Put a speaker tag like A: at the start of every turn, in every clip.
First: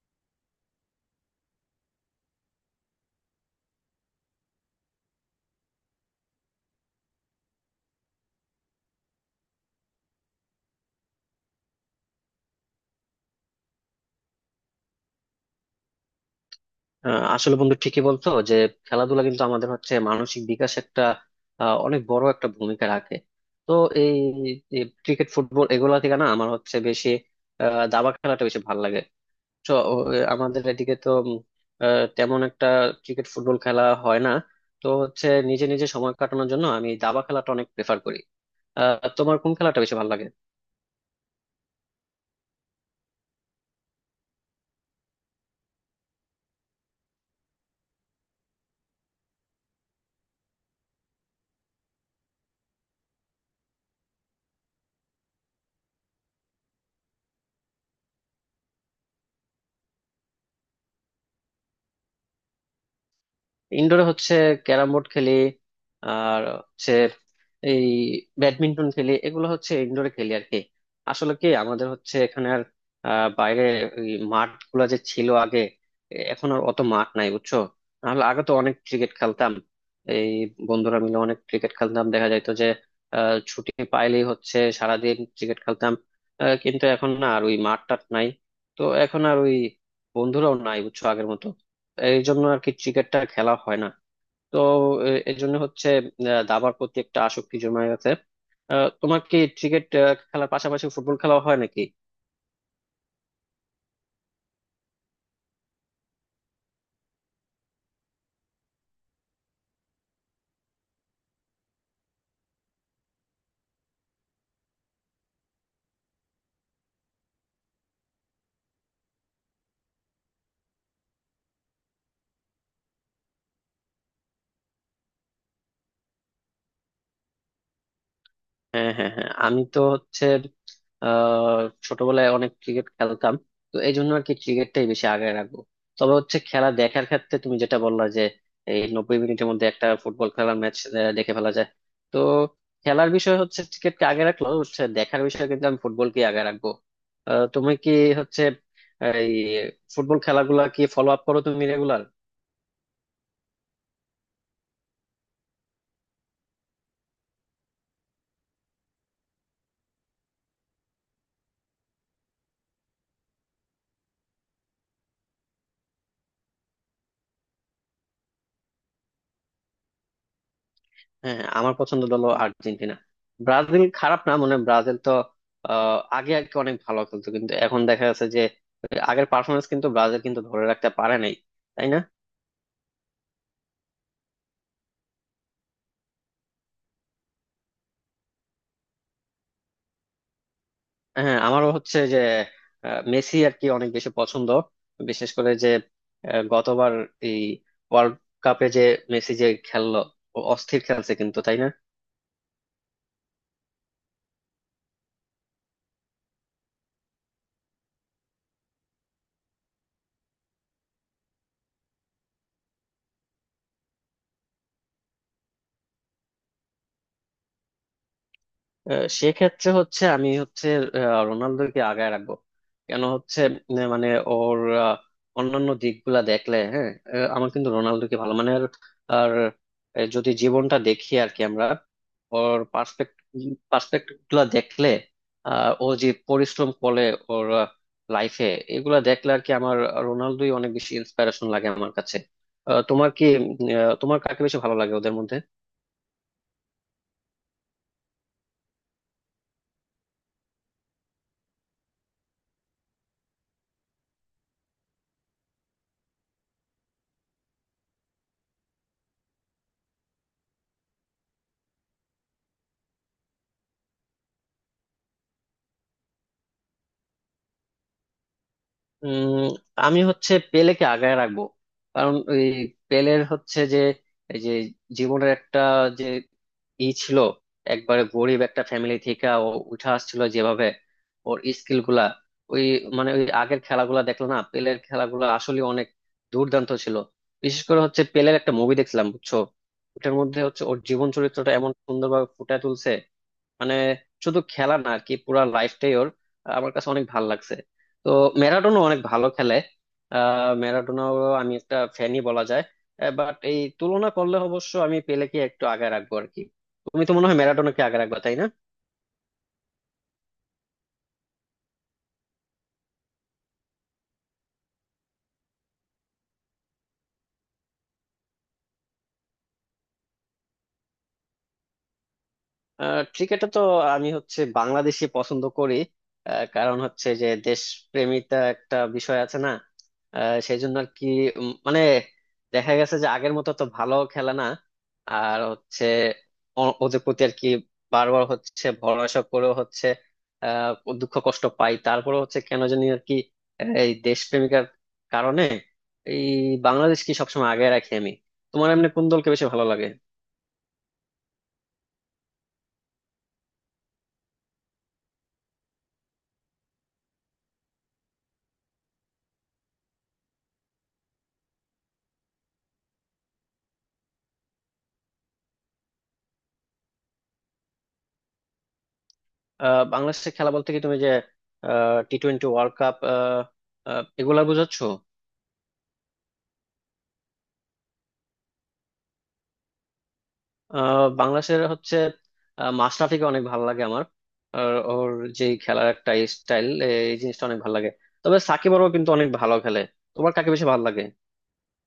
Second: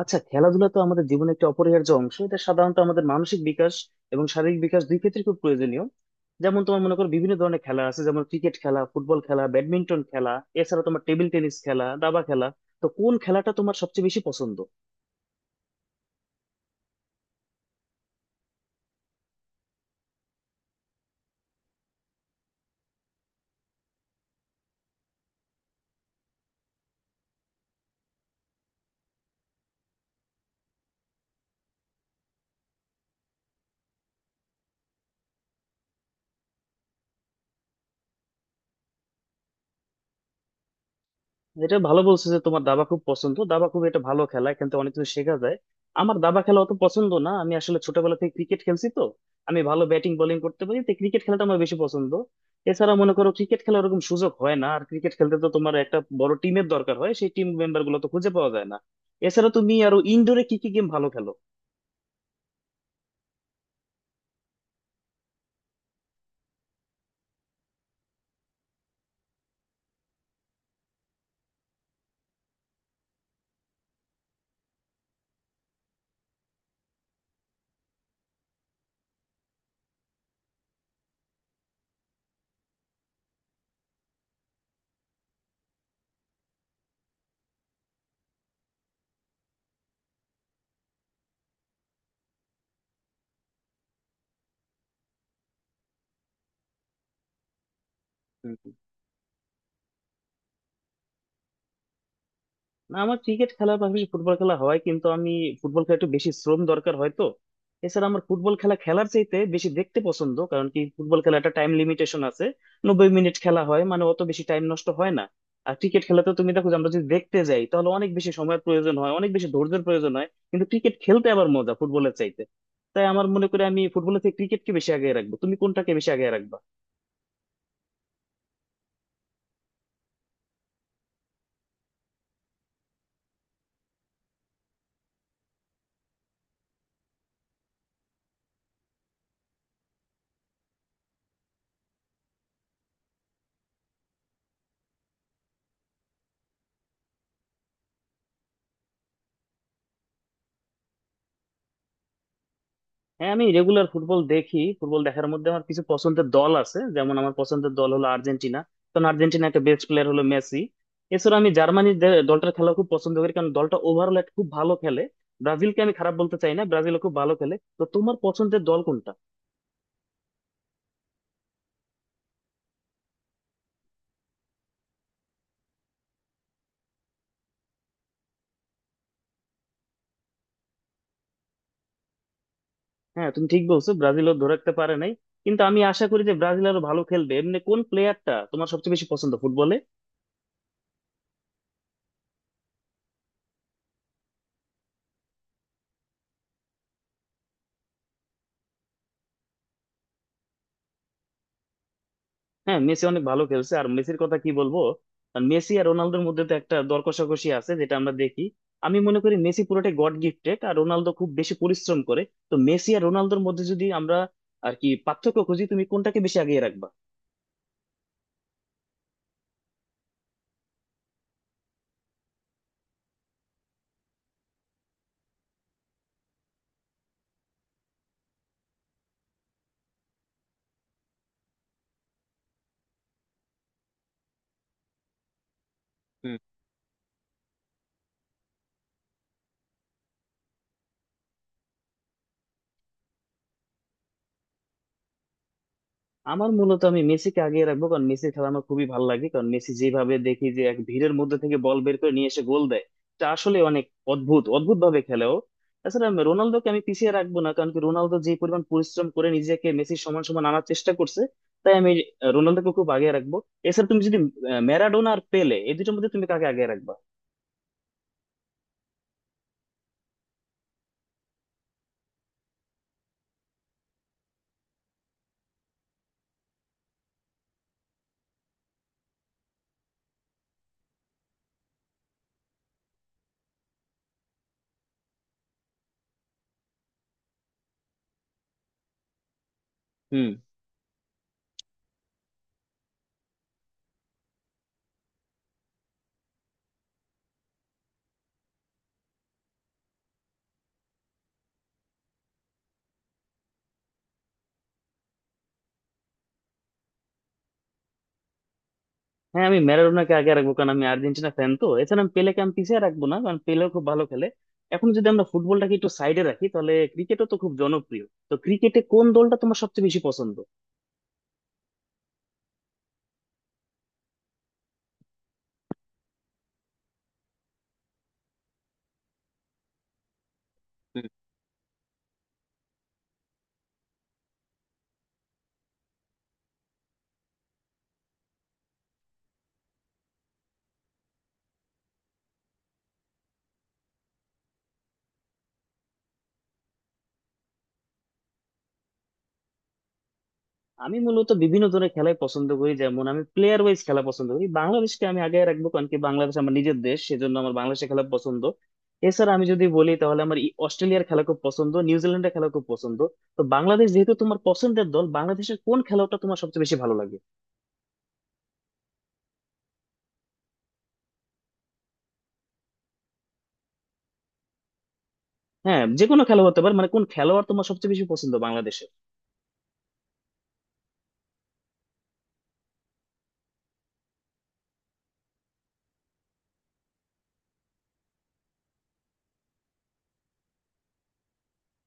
A: আচ্ছা, খেলাধুলা তো আমাদের জীবনে একটা অপরিহার্য অংশ। এটা সাধারণত আমাদের মানসিক বিকাশ এবং শারীরিক বিকাশ দুই ক্ষেত্রে খুব প্রয়োজনীয়। যেমন তোমার মনে করো বিভিন্ন ধরনের খেলা আছে, যেমন ক্রিকেট খেলা, ফুটবল খেলা, ব্যাডমিন্টন খেলা, এছাড়া তোমার টেবিল টেনিস খেলা, দাবা খেলা। তো কোন খেলাটা তোমার সবচেয়ে বেশি পছন্দ?
B: আসলে বন্ধু ঠিকই বলছো যে খেলাধুলা কিন্তু আমাদের হচ্ছে মানসিক বিকাশ একটা অনেক বড় একটা ভূমিকা রাখে। তো এই এই ক্রিকেট ফুটবল এগুলা থেকে না আমার হচ্ছে বেশি দাবা খেলাটা বেশি ভালো লাগে। তো আমাদের এদিকে তো তেমন একটা ক্রিকেট ফুটবল খেলা হয় না। তো হচ্ছে নিজে নিজে সময় কাটানোর জন্য আমি দাবা খেলাটা অনেক প্রেফার করি। আহ তোমার কোন খেলাটা বেশি ভালো লাগে?
A: এটা ভালো বলছো যে তোমার দাবা খুব পছন্দ। দাবা খুব এটা ভালো খেলা, এখান থেকে অনেক কিছু শেখা যায়। আমার দাবা খেলা অত পছন্দ না, আমি আসলে ছোটবেলা থেকে ক্রিকেট খেলছি, তো আমি ভালো ব্যাটিং বোলিং করতে পারি, তো ক্রিকেট খেলাটা আমার বেশি পছন্দ। এছাড়া মনে করো ক্রিকেট খেলা ওরকম সুযোগ হয় না, আর ক্রিকেট খেলতে তো তোমার একটা বড় টিমের দরকার হয়, সেই টিম মেম্বার গুলো তো খুঁজে পাওয়া যায় না। এছাড়া তুমি আরো ইনডোরে কি কি গেম ভালো খেলো?
B: ইনডোরে হচ্ছে ক্যারাম বোর্ড খেলি, আর হচ্ছে এই ব্যাডমিন্টন খেলি, এগুলো হচ্ছে ইনডোরে খেলি আর কি। আসলে কি আমাদের হচ্ছে এখানে আর বাইরে ওই মাঠ গুলা যে ছিল আগে এখন আর অত মাঠ নাই বুঝছো। নাহলে আগে তো অনেক ক্রিকেট খেলতাম, এই বন্ধুরা মিলে অনেক ক্রিকেট খেলতাম, দেখা যাইতো যে ছুটি পাইলেই হচ্ছে সারাদিন ক্রিকেট খেলতাম। কিন্তু এখন না আর ওই মাঠ টাট নাই। তো এখন আর ওই বন্ধুরাও নাই বুঝছো আগের মতো। এই জন্য আর কি ক্রিকেটটা খেলা হয় না। তো এই জন্য হচ্ছে দাবার প্রতি একটা আসক্তি জমে গেছে। আহ, তোমার কি ক্রিকেট খেলার পাশাপাশি ফুটবল খেলা হয় নাকি?
A: না, আমার ক্রিকেট খেলার পাশাপাশি ফুটবল খেলা হয়, কিন্তু আমি ফুটবল খেলা একটু বেশি শ্রম দরকার হয়, তো এছাড়া আমার ফুটবল খেলা খেলার চাইতে বেশি দেখতে পছন্দ। কারণ কি, ফুটবল খেলা একটা টাইম লিমিটেশন আছে, 90 মিনিট খেলা হয়, মানে অত বেশি টাইম নষ্ট হয় না। আর ক্রিকেট খেলাতে তুমি দেখো যে, আমরা যদি দেখতে যাই তাহলে অনেক বেশি সময়ের প্রয়োজন হয়, অনেক বেশি ধৈর্যের প্রয়োজন হয়, কিন্তু ক্রিকেট খেলতে আবার মজা ফুটবলের চাইতে। তাই আমার মনে করি আমি ফুটবলের থেকে ক্রিকেটকে বেশি আগে রাখবো। তুমি কোনটাকে বেশি আগে রাখবে?
B: হ্যাঁ হ্যাঁ হ্যাঁ, আমি তো হচ্ছে আহ ছোটবেলায় অনেক ক্রিকেট খেলতাম। তো এই জন্য আর কি ক্রিকেটটাই বেশি আগে রাখবো। তবে হচ্ছে খেলা দেখার ক্ষেত্রে তুমি যেটা বললা যে এই 90 মিনিটের মধ্যে একটা ফুটবল খেলার ম্যাচ দেখে ফেলা যায়। তো খেলার বিষয় হচ্ছে ক্রিকেটকে আগে রাখলো, হচ্ছে দেখার বিষয় কিন্তু আমি ফুটবলকে আগে রাখবো। আহ তুমি কি হচ্ছে এই ফুটবল খেলাগুলা কি ফলো আপ করো তুমি রেগুলার?
A: হ্যাঁ, আমি রেগুলার ফুটবল দেখি। ফুটবল দেখার মধ্যে আমার কিছু পছন্দের দল আছে, যেমন আমার পছন্দের দল হলো আর্জেন্টিনা, কারণ আর্জেন্টিনার একটা বেস্ট প্লেয়ার হলো মেসি। এছাড়া আমি জার্মানির দলটার খেলা খুব পছন্দ করি, কারণ দলটা ওভারঅল খুব ভালো খেলে। ব্রাজিলকে আমি খারাপ বলতে চাই না, ব্রাজিলও খুব ভালো খেলে। তো তোমার পছন্দের দল কোনটা?
B: হ্যাঁ, আমার পছন্দ দল আর্জেন্টিনা। ব্রাজিল খারাপ না, মানে ব্রাজিল তো আগে আগে অনেক ভালো খেলতো কিন্তু এখন দেখা যাচ্ছে যে আগের পারফরমেন্স কিন্তু ব্রাজিল কিন্তু ধরে রাখতে পারে নাই, তাই না?
A: হ্যাঁ, তুমি ঠিক বলছো, ব্রাজিলও ধরে রাখতে পারে নাই। কিন্তু আমি আশা করি যে ব্রাজিল আরো ভালো খেলবে। এমনি কোন প্লেয়ারটা তোমার সবচেয়ে বেশি পছন্দ ফুটবলে?
B: হ্যাঁ আমারও হচ্ছে যে মেসি আর কি অনেক বেশি পছন্দ। বিশেষ করে যে গতবার এই ওয়ার্ল্ড কাপে যে মেসি যে খেললো, ও অস্থির খেলছে কিন্তু, তাই না?
A: হ্যাঁ, মেসি অনেক ভালো খেলছে, আর মেসির কথা কি বলবো। আর মেসি আর রোনালদোর মধ্যে তো একটা দর কষাকষি আছে, যেটা আমরা দেখি। আমি মনে করি মেসি পুরোটাই গড গিফটেড, আর রোনালদো খুব বেশি পরিশ্রম করে। তো মেসি আর রোনালদোর মধ্যে যদি আমরা আর কি পার্থক্য খুঁজি, তুমি কোনটাকে বেশি আগিয়ে রাখবা?
B: সেক্ষেত্রে হচ্ছে আমি হচ্ছে রোনালদোকে আগায় রাখবো। কেন হচ্ছে মানে ওর অন্যান্য দিকগুলা দেখলে, হ্যাঁ আমার কিন্তু রোনালদোকে ভালো মানে আর আর, যদি জীবনটা দেখি আর কি আমরা, ওর পার্সপেক্টিভ গুলা দেখলে ও যে পরিশ্রম করে ওর লাইফে এগুলা দেখলে আর কি আমার রোনালদোই অনেক বেশি ইন্সপিরেশন লাগে আমার কাছে। আহ, তোমার কি তোমার কাকে বেশি ভালো লাগে ওদের মধ্যে?
A: আমার মূলত আমি মেসিকে আগিয়ে রাখবো, কারণ মেসির খেলা আমার খুবই ভালো লাগে। কারণ মেসি যেভাবে দেখি যে এক ভিড়ের মধ্যে থেকে বল বের করে নিয়ে এসে গোল দেয়, এটা আসলে অনেক অদ্ভুত অদ্ভুত ভাবে খেলে ও। তাছাড়া রোনালদোকে আমি পিছিয়ে রাখবো না, কারণ কি রোনালদো যে পরিমাণ পরিশ্রম করে নিজেকে মেসির সমান সমান আনার চেষ্টা করছে, তাই আমি রোনালদোকে খুব আগে রাখবো। এছাড়া তুমি যদি ম্যারাডোনা আর পেলে এই দুটোর মধ্যে তুমি কাকে আগে রাখবা?
B: উম আমি হচ্ছে পেলেকে আগায় রাখবো। কারণ ওই পেলের হচ্ছে যে এই যে জীবনের একটা যে ই ছিল, একবারে গরিব একটা ফ্যামিলি থেকে ও উঠে আসছিল যেভাবে, ওর স্কিল গুলা ওই মানে ওই আগের খেলাগুলা দেখলো না, পেলের খেলাগুলা আসলে অনেক দুর্দান্ত ছিল। বিশেষ করে হচ্ছে পেলের একটা মুভি দেখছিলাম বুঝছো, ওটার
A: হুম।
B: মধ্যে হচ্ছে ওর জীবন চরিত্রটা এমন সুন্দরভাবে ফুটিয়ে তুলছে। মানে শুধু খেলা না আর কি পুরা লাইফটাই ওর আমার কাছে অনেক ভালো লাগছে। তো ম্যারাডোনা অনেক ভালো খেলে, আহ ম্যারাডোনাও আমি একটা ফ্যানই বলা যায়। বাট এই তুলনা করলে অবশ্য আমি পেলেকে একটু আগে রাখবো আর কি। তুমি তো মনে হয় ম্যারাডোনাকে আগে রাখবা, তাই না?
A: হ্যাঁ, আমি ম্যারাডোনাকে আগে রাখবো, কারণ আমি আর্জেন্টিনা ফ্যান, তো এছাড়া আমি পেলেকে আমি পিছিয়ে রাখবো না, কারণ পেলেও খুব ভালো খেলে। এখন যদি আমরা ফুটবলটাকে একটু সাইডে রাখি, তাহলে ক্রিকেটও তো খুব জনপ্রিয়। তো ক্রিকেটে কোন দলটা তোমার সবচেয়ে বেশি পছন্দ?
B: ক্রিকেটে তো আমি হচ্ছে বাংলাদেশি পছন্দ করি। কারণ হচ্ছে যে দেশপ্রেমিতা একটা বিষয় আছে না, সেই জন্য আর কি।
A: হুম।
B: মানে দেখা গেছে যে আগের মতো তো ভালো খেলে না। আর হচ্ছে ওদের প্রতি আর কি বারবার হচ্ছে ভরসা করেও হচ্ছে আহ দুঃখ কষ্ট পাই, তারপরে হচ্ছে কেন জানি আর কি এই দেশপ্রেমিকার কারণে এই বাংলাদেশকে সবসময় আগে রাখি আমি। তোমার এমনি কোন দলকে বেশি ভালো লাগে?
A: আমি মূলত বিভিন্ন ধরনের খেলাই পছন্দ করি, যেমন আমি প্লেয়ার ওয়াইজ খেলা পছন্দ করি। বাংলাদেশকে আমি আগে রাখবো, কারণ কি বাংলাদেশ আমার নিজের দেশ, সেজন্য আমার বাংলাদেশে খেলা পছন্দ। এছাড়া আমি যদি বলি, তাহলে আমার অস্ট্রেলিয়ার খেলা খুব পছন্দ, নিউজিল্যান্ডের খেলা খুব পছন্দ। তো বাংলাদেশ যেহেতু তোমার পছন্দের দল, বাংলাদেশের কোন খেলাটা তোমার সবচেয়ে বেশি ভালো লাগে?
B: আহ বাংলাদেশে খেলা বলতে কি তুমি যে টি-টোয়েন্টি ওয়ার্ল্ড কাপ এগুলা বুঝাচ্ছ?
A: হ্যাঁ, যে কোনো খেলা হতে পারে, মানে কোন খেলোয়াড় তোমার সবচেয়ে বেশি পছন্দ বাংলাদেশের?
B: বাংলাদেশের হচ্ছে মাশরাফিকে অনেক ভালো লাগে আমার। আর ওর যে খেলার একটা স্টাইল, এই জিনিসটা অনেক ভালো লাগে। তবে সাকিব আরও কিন্তু অনেক ভালো খেলে। তোমার কাকে বেশি ভালো লাগে?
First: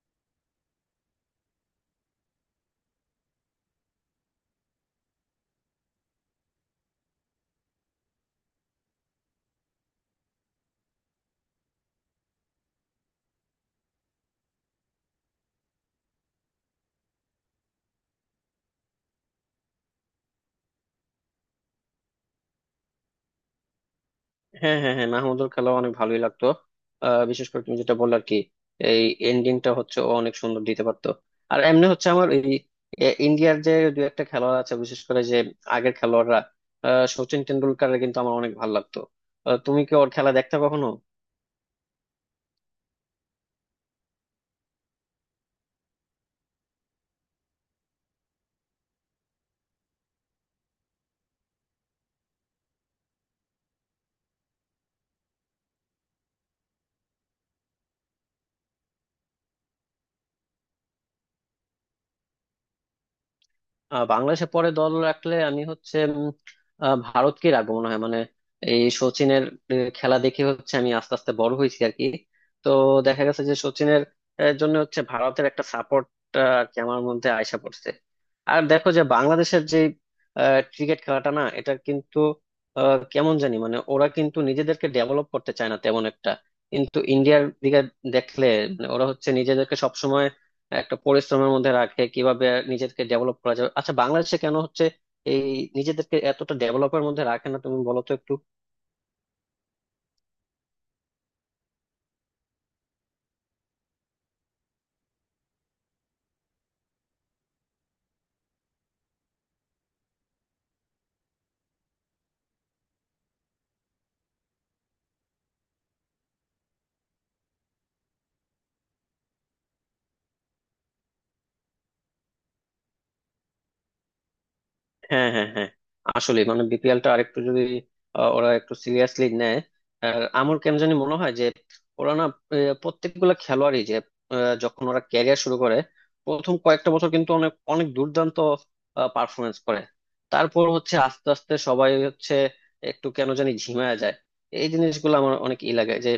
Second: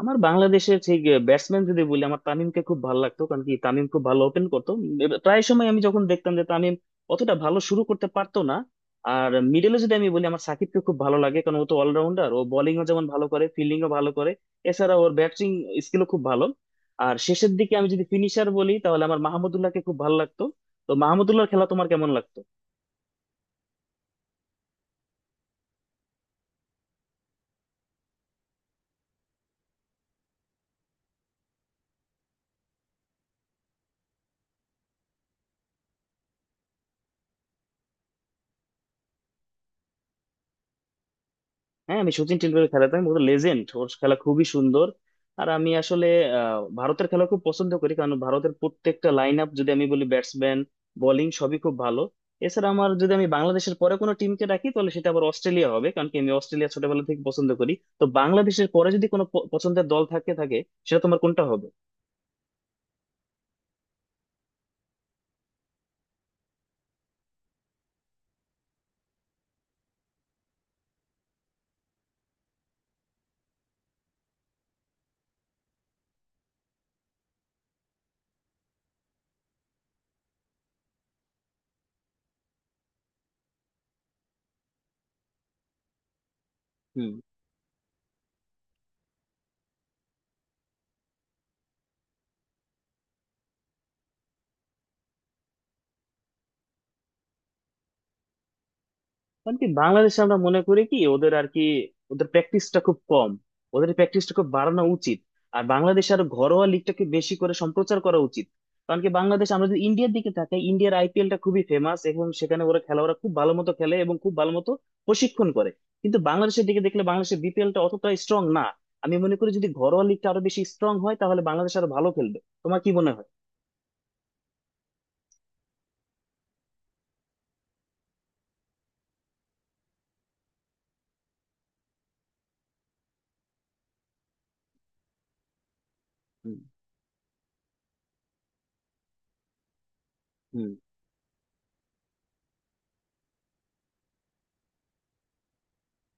A: আমার বাংলাদেশের সেই ব্যাটসম্যান যদি বলি, আমার তামিমকে খুব ভালো লাগতো, কারণ কি তামিম খুব ভালো ওপেন করতো। প্রায় সময় আমি যখন দেখতাম যে তামিম অতটা ভালো শুরু করতে পারতো না। আর মিডলে যদি আমি বলি, আমার সাকিবকে খুব ভালো লাগে, কারণ ও তো অলরাউন্ডার, ও বোলিংও যেমন ভালো করে, ফিল্ডিংও ভালো করে, এছাড়া ওর ব্যাটিং স্কিলও খুব ভালো। আর শেষের দিকে আমি যদি ফিনিশার বলি, তাহলে আমার মাহমুদুল্লাহকে খুব ভালো লাগতো। তো মাহমুদুল্লাহর খেলা তোমার কেমন লাগতো?
B: হ্যাঁ হ্যাঁ হ্যাঁ, মাহমুদুর খেলা অনেক ভালোই লাগতো। বিশেষ করে তুমি যেটা বললে আর কি এই এন্ডিংটা হচ্ছে ও অনেক সুন্দর দিতে পারতো। আর এমনি হচ্ছে আমার এই এ, ইন্ডিয়ার যে দু একটা খেলোয়াড় আছে, বিশেষ করে যে আগের খেলোয়াড়রা, সচিন টেন্ডুলকারের কিন্তু আমার অনেক ভালো লাগতো। আহ, তুমি কি ওর খেলা দেখতে কখনো?
A: হ্যাঁ, আমি সচিন টেন্ডুলকারের খেলা, তো আমি বলতে লেজেন্ড, ওর খেলা খুবই সুন্দর। আর আমি আসলে ভারতের খেলা খুব পছন্দ করি, কারণ ভারতের প্রত্যেকটা লাইন আপ যদি আমি বলি, ব্যাটসম্যান বোলিং সবই খুব ভালো। এছাড়া আমার যদি আমি বাংলাদেশের পরে কোনো টিমকে রাখি, তাহলে সেটা আবার অস্ট্রেলিয়া হবে, কারণ কি আমি অস্ট্রেলিয়া ছোটবেলা থেকে পছন্দ করি। তো বাংলাদেশের পরে যদি কোনো পছন্দের দল থাকে থাকে সেটা তোমার কোনটা হবে?
B: আহ বাংলাদেশে পরে দল রাখলে আমি হচ্ছে ভারতকে রাখবো মনে হয়। মানে এই সচিনের খেলা দেখে হচ্ছে আমি আস্তে আস্তে বড় হয়েছি আর কি। তো দেখা গেছে যে সচিনের জন্য হচ্ছে ভারতের একটা সাপোর্ট আর কি আমার মধ্যে আইসা পড়ছে। আর দেখো যে বাংলাদেশের যে ক্রিকেট খেলাটা না এটা কিন্তু কেমন জানি, মানে ওরা কিন্তু নিজেদেরকে ডেভেলপ করতে চায় না তেমন একটা। কিন্তু
A: হুম।
B: ইন্ডিয়ার দিকে দেখলে মানে ওরা হচ্ছে নিজেদেরকে সবসময় একটা পরিশ্রমের মধ্যে রাখে কিভাবে নিজেকে ডেভেলপ করা যাবে। আচ্ছা বাংলাদেশে কেন হচ্ছে এই নিজেদেরকে এতটা ডেভেলপের মধ্যে রাখে না তুমি বলো তো একটু?
A: কারণ কি বাংলাদেশে আমরা মনে করি কি ওদের আর কি, ওদের প্র্যাকটিসটা খুব কম ওদের প্র্যাকটিসটা খুব বাড়ানো উচিত। আর বাংলাদেশ আর ঘরোয়া লিগটাকে বেশি করে সম্প্রচার করা উচিত। কারণ কি বাংলাদেশ, আমরা যদি ইন্ডিয়ার দিকে তাকাই, ইন্ডিয়ার আইপিএলটা খুবই ফেমাস, এবং সেখানে ওরা খেলোয়াড়রা খুব ভালো মতো খেলে এবং খুব ভালো মতো প্রশিক্ষণ করে। কিন্তু বাংলাদেশের দিকে দেখলে, বাংলাদেশের বিপিএলটা অতটা স্ট্রং না। আমি মনে করি যদি ঘরোয়া লিগটা আরো বেশি স্ট্রং হয়, তাহলে বাংলাদেশ আরো ভালো খেলবে। তোমার কি মনে হয়?
B: হ্যাঁ হ্যাঁ হ্যাঁ, আসলে মানে বিপিএল টা আরেকটু যদি ওরা একটু সিরিয়াসলি নেয়। আর আমার কেন জানি মনে হয় যে ওরা না প্রত্যেকগুলা খেলোয়াড়ই যে যখন ওরা ক্যারিয়ার শুরু করে, প্রথম
A: হুম।
B: কয়েকটা বছর কিন্তু অনেক অনেক দুর্দান্ত পারফরমেন্স করে। তারপর
A: হুম।
B: হচ্ছে আস্তে আস্তে সবাই হচ্ছে একটু কেন জানি ঝিমায় যায়। এই জিনিসগুলো আমার অনেক ই লাগে যে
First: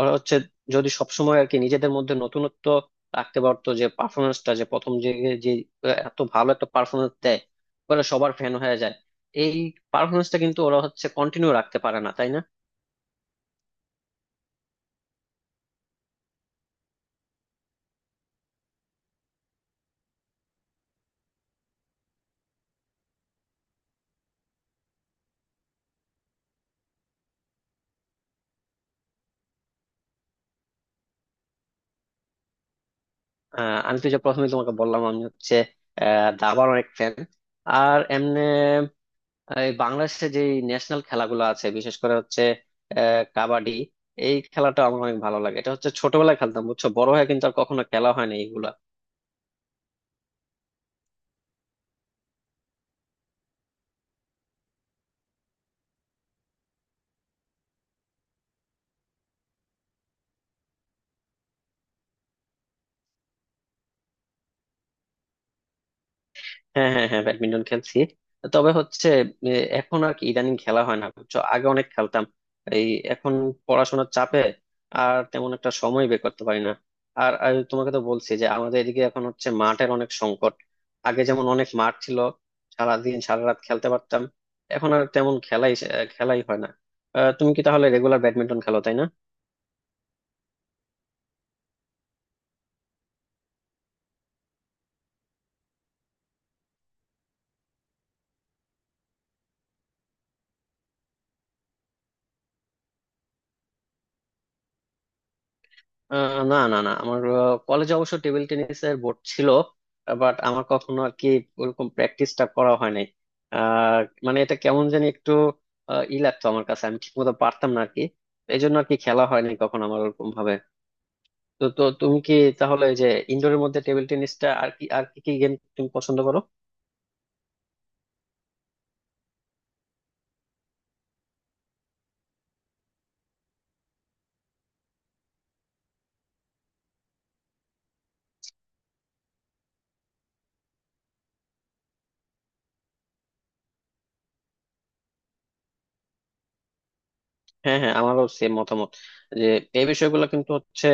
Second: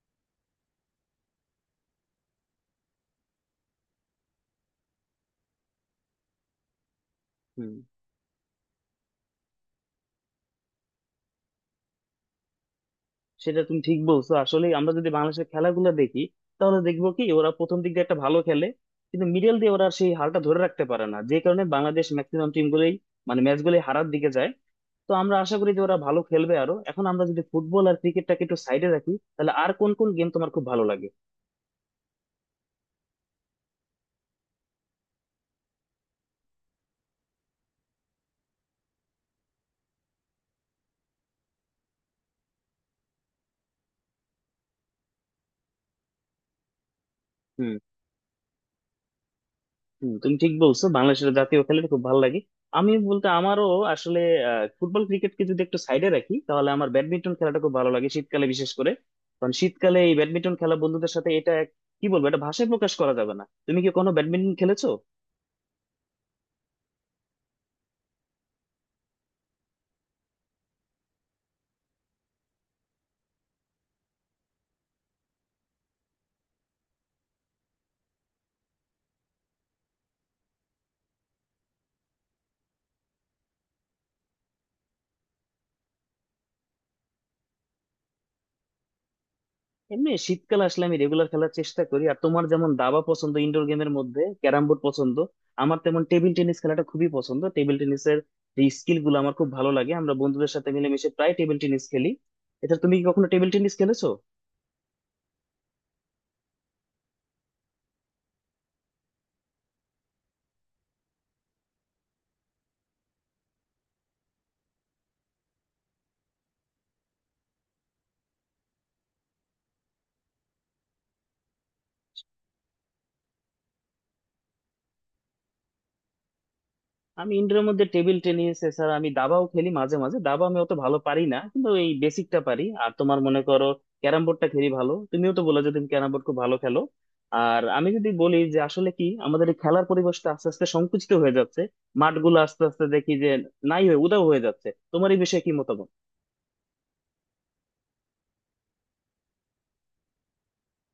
B: ওরা হচ্ছে যদি সবসময় আর কি নিজেদের মধ্যে নতুনত্ব রাখতে পারতো, যে পারফরমেন্সটা যে প্রথম যে যে এত ভালো একটা পারফরমেন্স
A: হুম।
B: ওরা সবার ফ্যান হয়ে যায়, এই পারফরমেন্সটা কিন্তু ওরা হচ্ছে কন্টিনিউ রাখতে পারে না, তাই না?
A: সেটা তুমি ঠিক বলছো। আসলে আমরা যদি বাংলাদেশের খেলাগুলো দেখি, তাহলে দেখবো কি ওরা প্রথম দিক দিয়ে একটা ভালো খেলে, কিন্তু মিডল দিয়ে ওরা আর সেই হালটা ধরে রাখতে পারে না, যে কারণে বাংলাদেশ ম্যাক্সিমাম টিম গুলোই, মানে ম্যাচ গুলোই হারার দিকে যায়। তো আমরা আশা করি যে ওরা ভালো খেলবে আরো। এখন আমরা যদি ফুটবল আর ক্রিকেটটাকে একটু সাইডে রাখি, তাহলে আর কোন কোন গেম তোমার খুব ভালো লাগে?
B: আমি তো যে প্রথমে তোমাকে বললাম আমি হচ্ছে দাবার অনেক ফ্যান। আর এমনি এই বাংলাদেশে যে ন্যাশনাল খেলাগুলো আছে, বিশেষ করে হচ্ছে কাবাডি, এই খেলাটা আমার অনেক ভালো লাগে। এটা হচ্ছে ছোটবেলায় খেলতাম বুঝছো, বড় হয়ে কিন্তু আর
A: হুম।
B: কখনো খেলা হয়নি এইগুলা।
A: হুম, তুমি ঠিক বলছো, বাংলাদেশের জাতীয় খেলাটা খুব ভালো লাগে। আমি বলতে আমারও আসলে ফুটবল ক্রিকেটকে যদি একটু সাইডে রাখি, তাহলে আমার ব্যাডমিন্টন খেলাটা খুব ভালো লাগে, শীতকালে বিশেষ করে। কারণ শীতকালে এই ব্যাডমিন্টন খেলা বন্ধুদের সাথে, এটা কি বলবো, এটা ভাষায় প্রকাশ করা যাবে না। তুমি কি কোনো ব্যাডমিন্টন খেলেছো?
B: হ্যাঁ হ্যাঁ হ্যাঁ, ব্যাডমিন্টন খেলছি। তবে হচ্ছে এ, এখন আর কি ইদানিং খেলা হয় না বুঝছো, আগে অনেক খেলতাম। এই এখন পড়াশোনার চাপে আর তেমন একটা সময় বের করতে পারি না। আর আর তোমাকে তো বলছি যে আমাদের এদিকে এখন হচ্ছে মাঠের অনেক সংকট। আগে যেমন অনেক মাঠ ছিল, সারাদিন সারা রাত খেলতে পারতাম। এখন আর তেমন খেলাই হয় না। আহ, তুমি কি তাহলে রেগুলার ব্যাডমিন্টন খেলো, তাই না?
A: এমনি শীতকালে আসলে আমি রেগুলার খেলার চেষ্টা করি। আর তোমার যেমন দাবা পছন্দ, ইনডোর গেমের মধ্যে ক্যারাম বোর্ড পছন্দ, আমার তেমন টেবিল টেনিস খেলাটা খুবই পছন্দ। টেবিল টেনিসের যে স্কিল গুলো আমার খুব ভালো লাগে, আমরা বন্ধুদের সাথে মিলেমিশে প্রায় টেবিল টেনিস খেলি। এটা তুমি কি কখনো টেবিল টেনিস খেলেছো?
B: না না না, আমার কলেজে অবশ্য টেবিল টেনিসের বোর্ড ছিল। বাট আমার কখনো আর কি ওরকম প্র্যাকটিসটা করা হয় নাই। আহ, মানে এটা কেমন জানি একটু ই লাগতো আমার কাছে, আমি ঠিক মতো পারতাম না আর কি। এই জন্য আর কি খেলা হয়নি কখনো আমার ওরকম ভাবে। তো তো তুমি কি তাহলে এই যে ইনডোরের মধ্যে টেবিল টেনিসটা আর কি আর কি কি গেম তুমি পছন্দ করো?
A: আমি ইনডোরের মধ্যে টেবিল টেনিস, এছাড়া আমি দাবাও খেলি মাঝে মাঝে। দাবা আমি অত ভালো পারি না, কিন্তু এই বেসিকটা পারি। আর তোমার মনে করো ক্যারাম বোর্ডটা খেলি ভালো, তুমিও তো বলে যে তুমি ক্যারাম বোর্ড খুব ভালো খেলো। আর আমি যদি বলি যে আসলে কি আমাদের এই খেলার পরিবেশটা আস্তে আস্তে সংকুচিত হয়ে যাচ্ছে, মাঠগুলো আস্তে আস্তে দেখি যে নাই হয়ে উধাও হয়ে যাচ্ছে। তোমার এই বিষয়ে কি মতামত?
B: হ্যাঁ হ্যাঁ, আমারও সেম মতামত যে এই বিষয়গুলো কিন্তু হচ্ছে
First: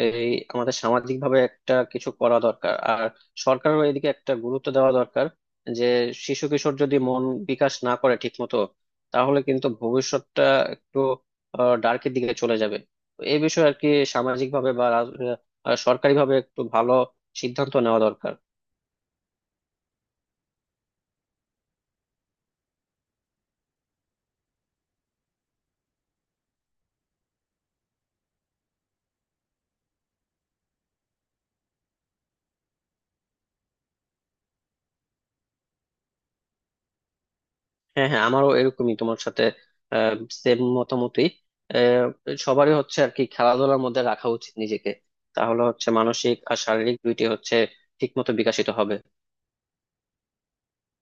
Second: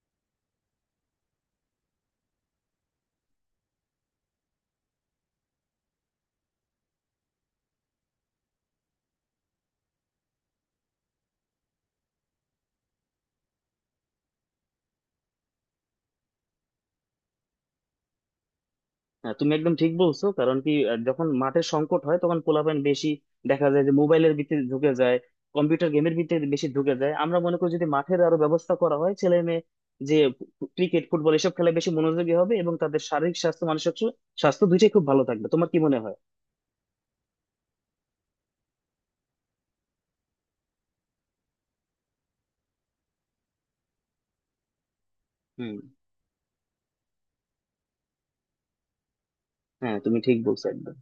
B: এই আমাদের সামাজিক ভাবে একটা কিছু করা দরকার। আর সরকারের এদিকে একটা গুরুত্ব দেওয়া দরকার যে শিশু কিশোর যদি মন বিকাশ না করে ঠিক মতো, তাহলে কিন্তু ভবিষ্যৎটা একটু ডার্কের দিকে চলে যাবে। তো এই বিষয়ে আর কি সামাজিক ভাবে বা সরকারি ভাবে একটু ভালো সিদ্ধান্ত নেওয়া দরকার।
A: হ্যাঁ, তুমি একদম ঠিক বলছো। কারণ কি, যখন মাঠের সংকট হয় তখন পোলাপাইন বেশি দেখা যায় যে মোবাইলের ভিতরে ঢুকে যায়, কম্পিউটার গেমের ভিতরে বেশি ঢুকে যায়। আমরা মনে করি যদি মাঠের আরো ব্যবস্থা করা হয়, ছেলে মেয়ে যে ক্রিকেট ফুটবল এসব খেলায় বেশি মনোযোগী হবে, এবং তাদের শারীরিক স্বাস্থ্য মানসিক স্বাস্থ্য দুইটাই খুব ভালো থাকবে। তোমার কি মনে হয়?
B: হ্যাঁ হ্যাঁ, আমারও এরকমই, তোমার সাথে সেম মতামতই। আহ, সবারই হচ্ছে আর কি খেলাধুলার মধ্যে রাখা উচিত নিজেকে, তাহলে
A: হুম।
B: হচ্ছে মানসিক আর শারীরিক দুইটি হচ্ছে ঠিক মতো বিকশিত হবে।
A: হ্যাঁ, তুমি ঠিক বলছো একদম।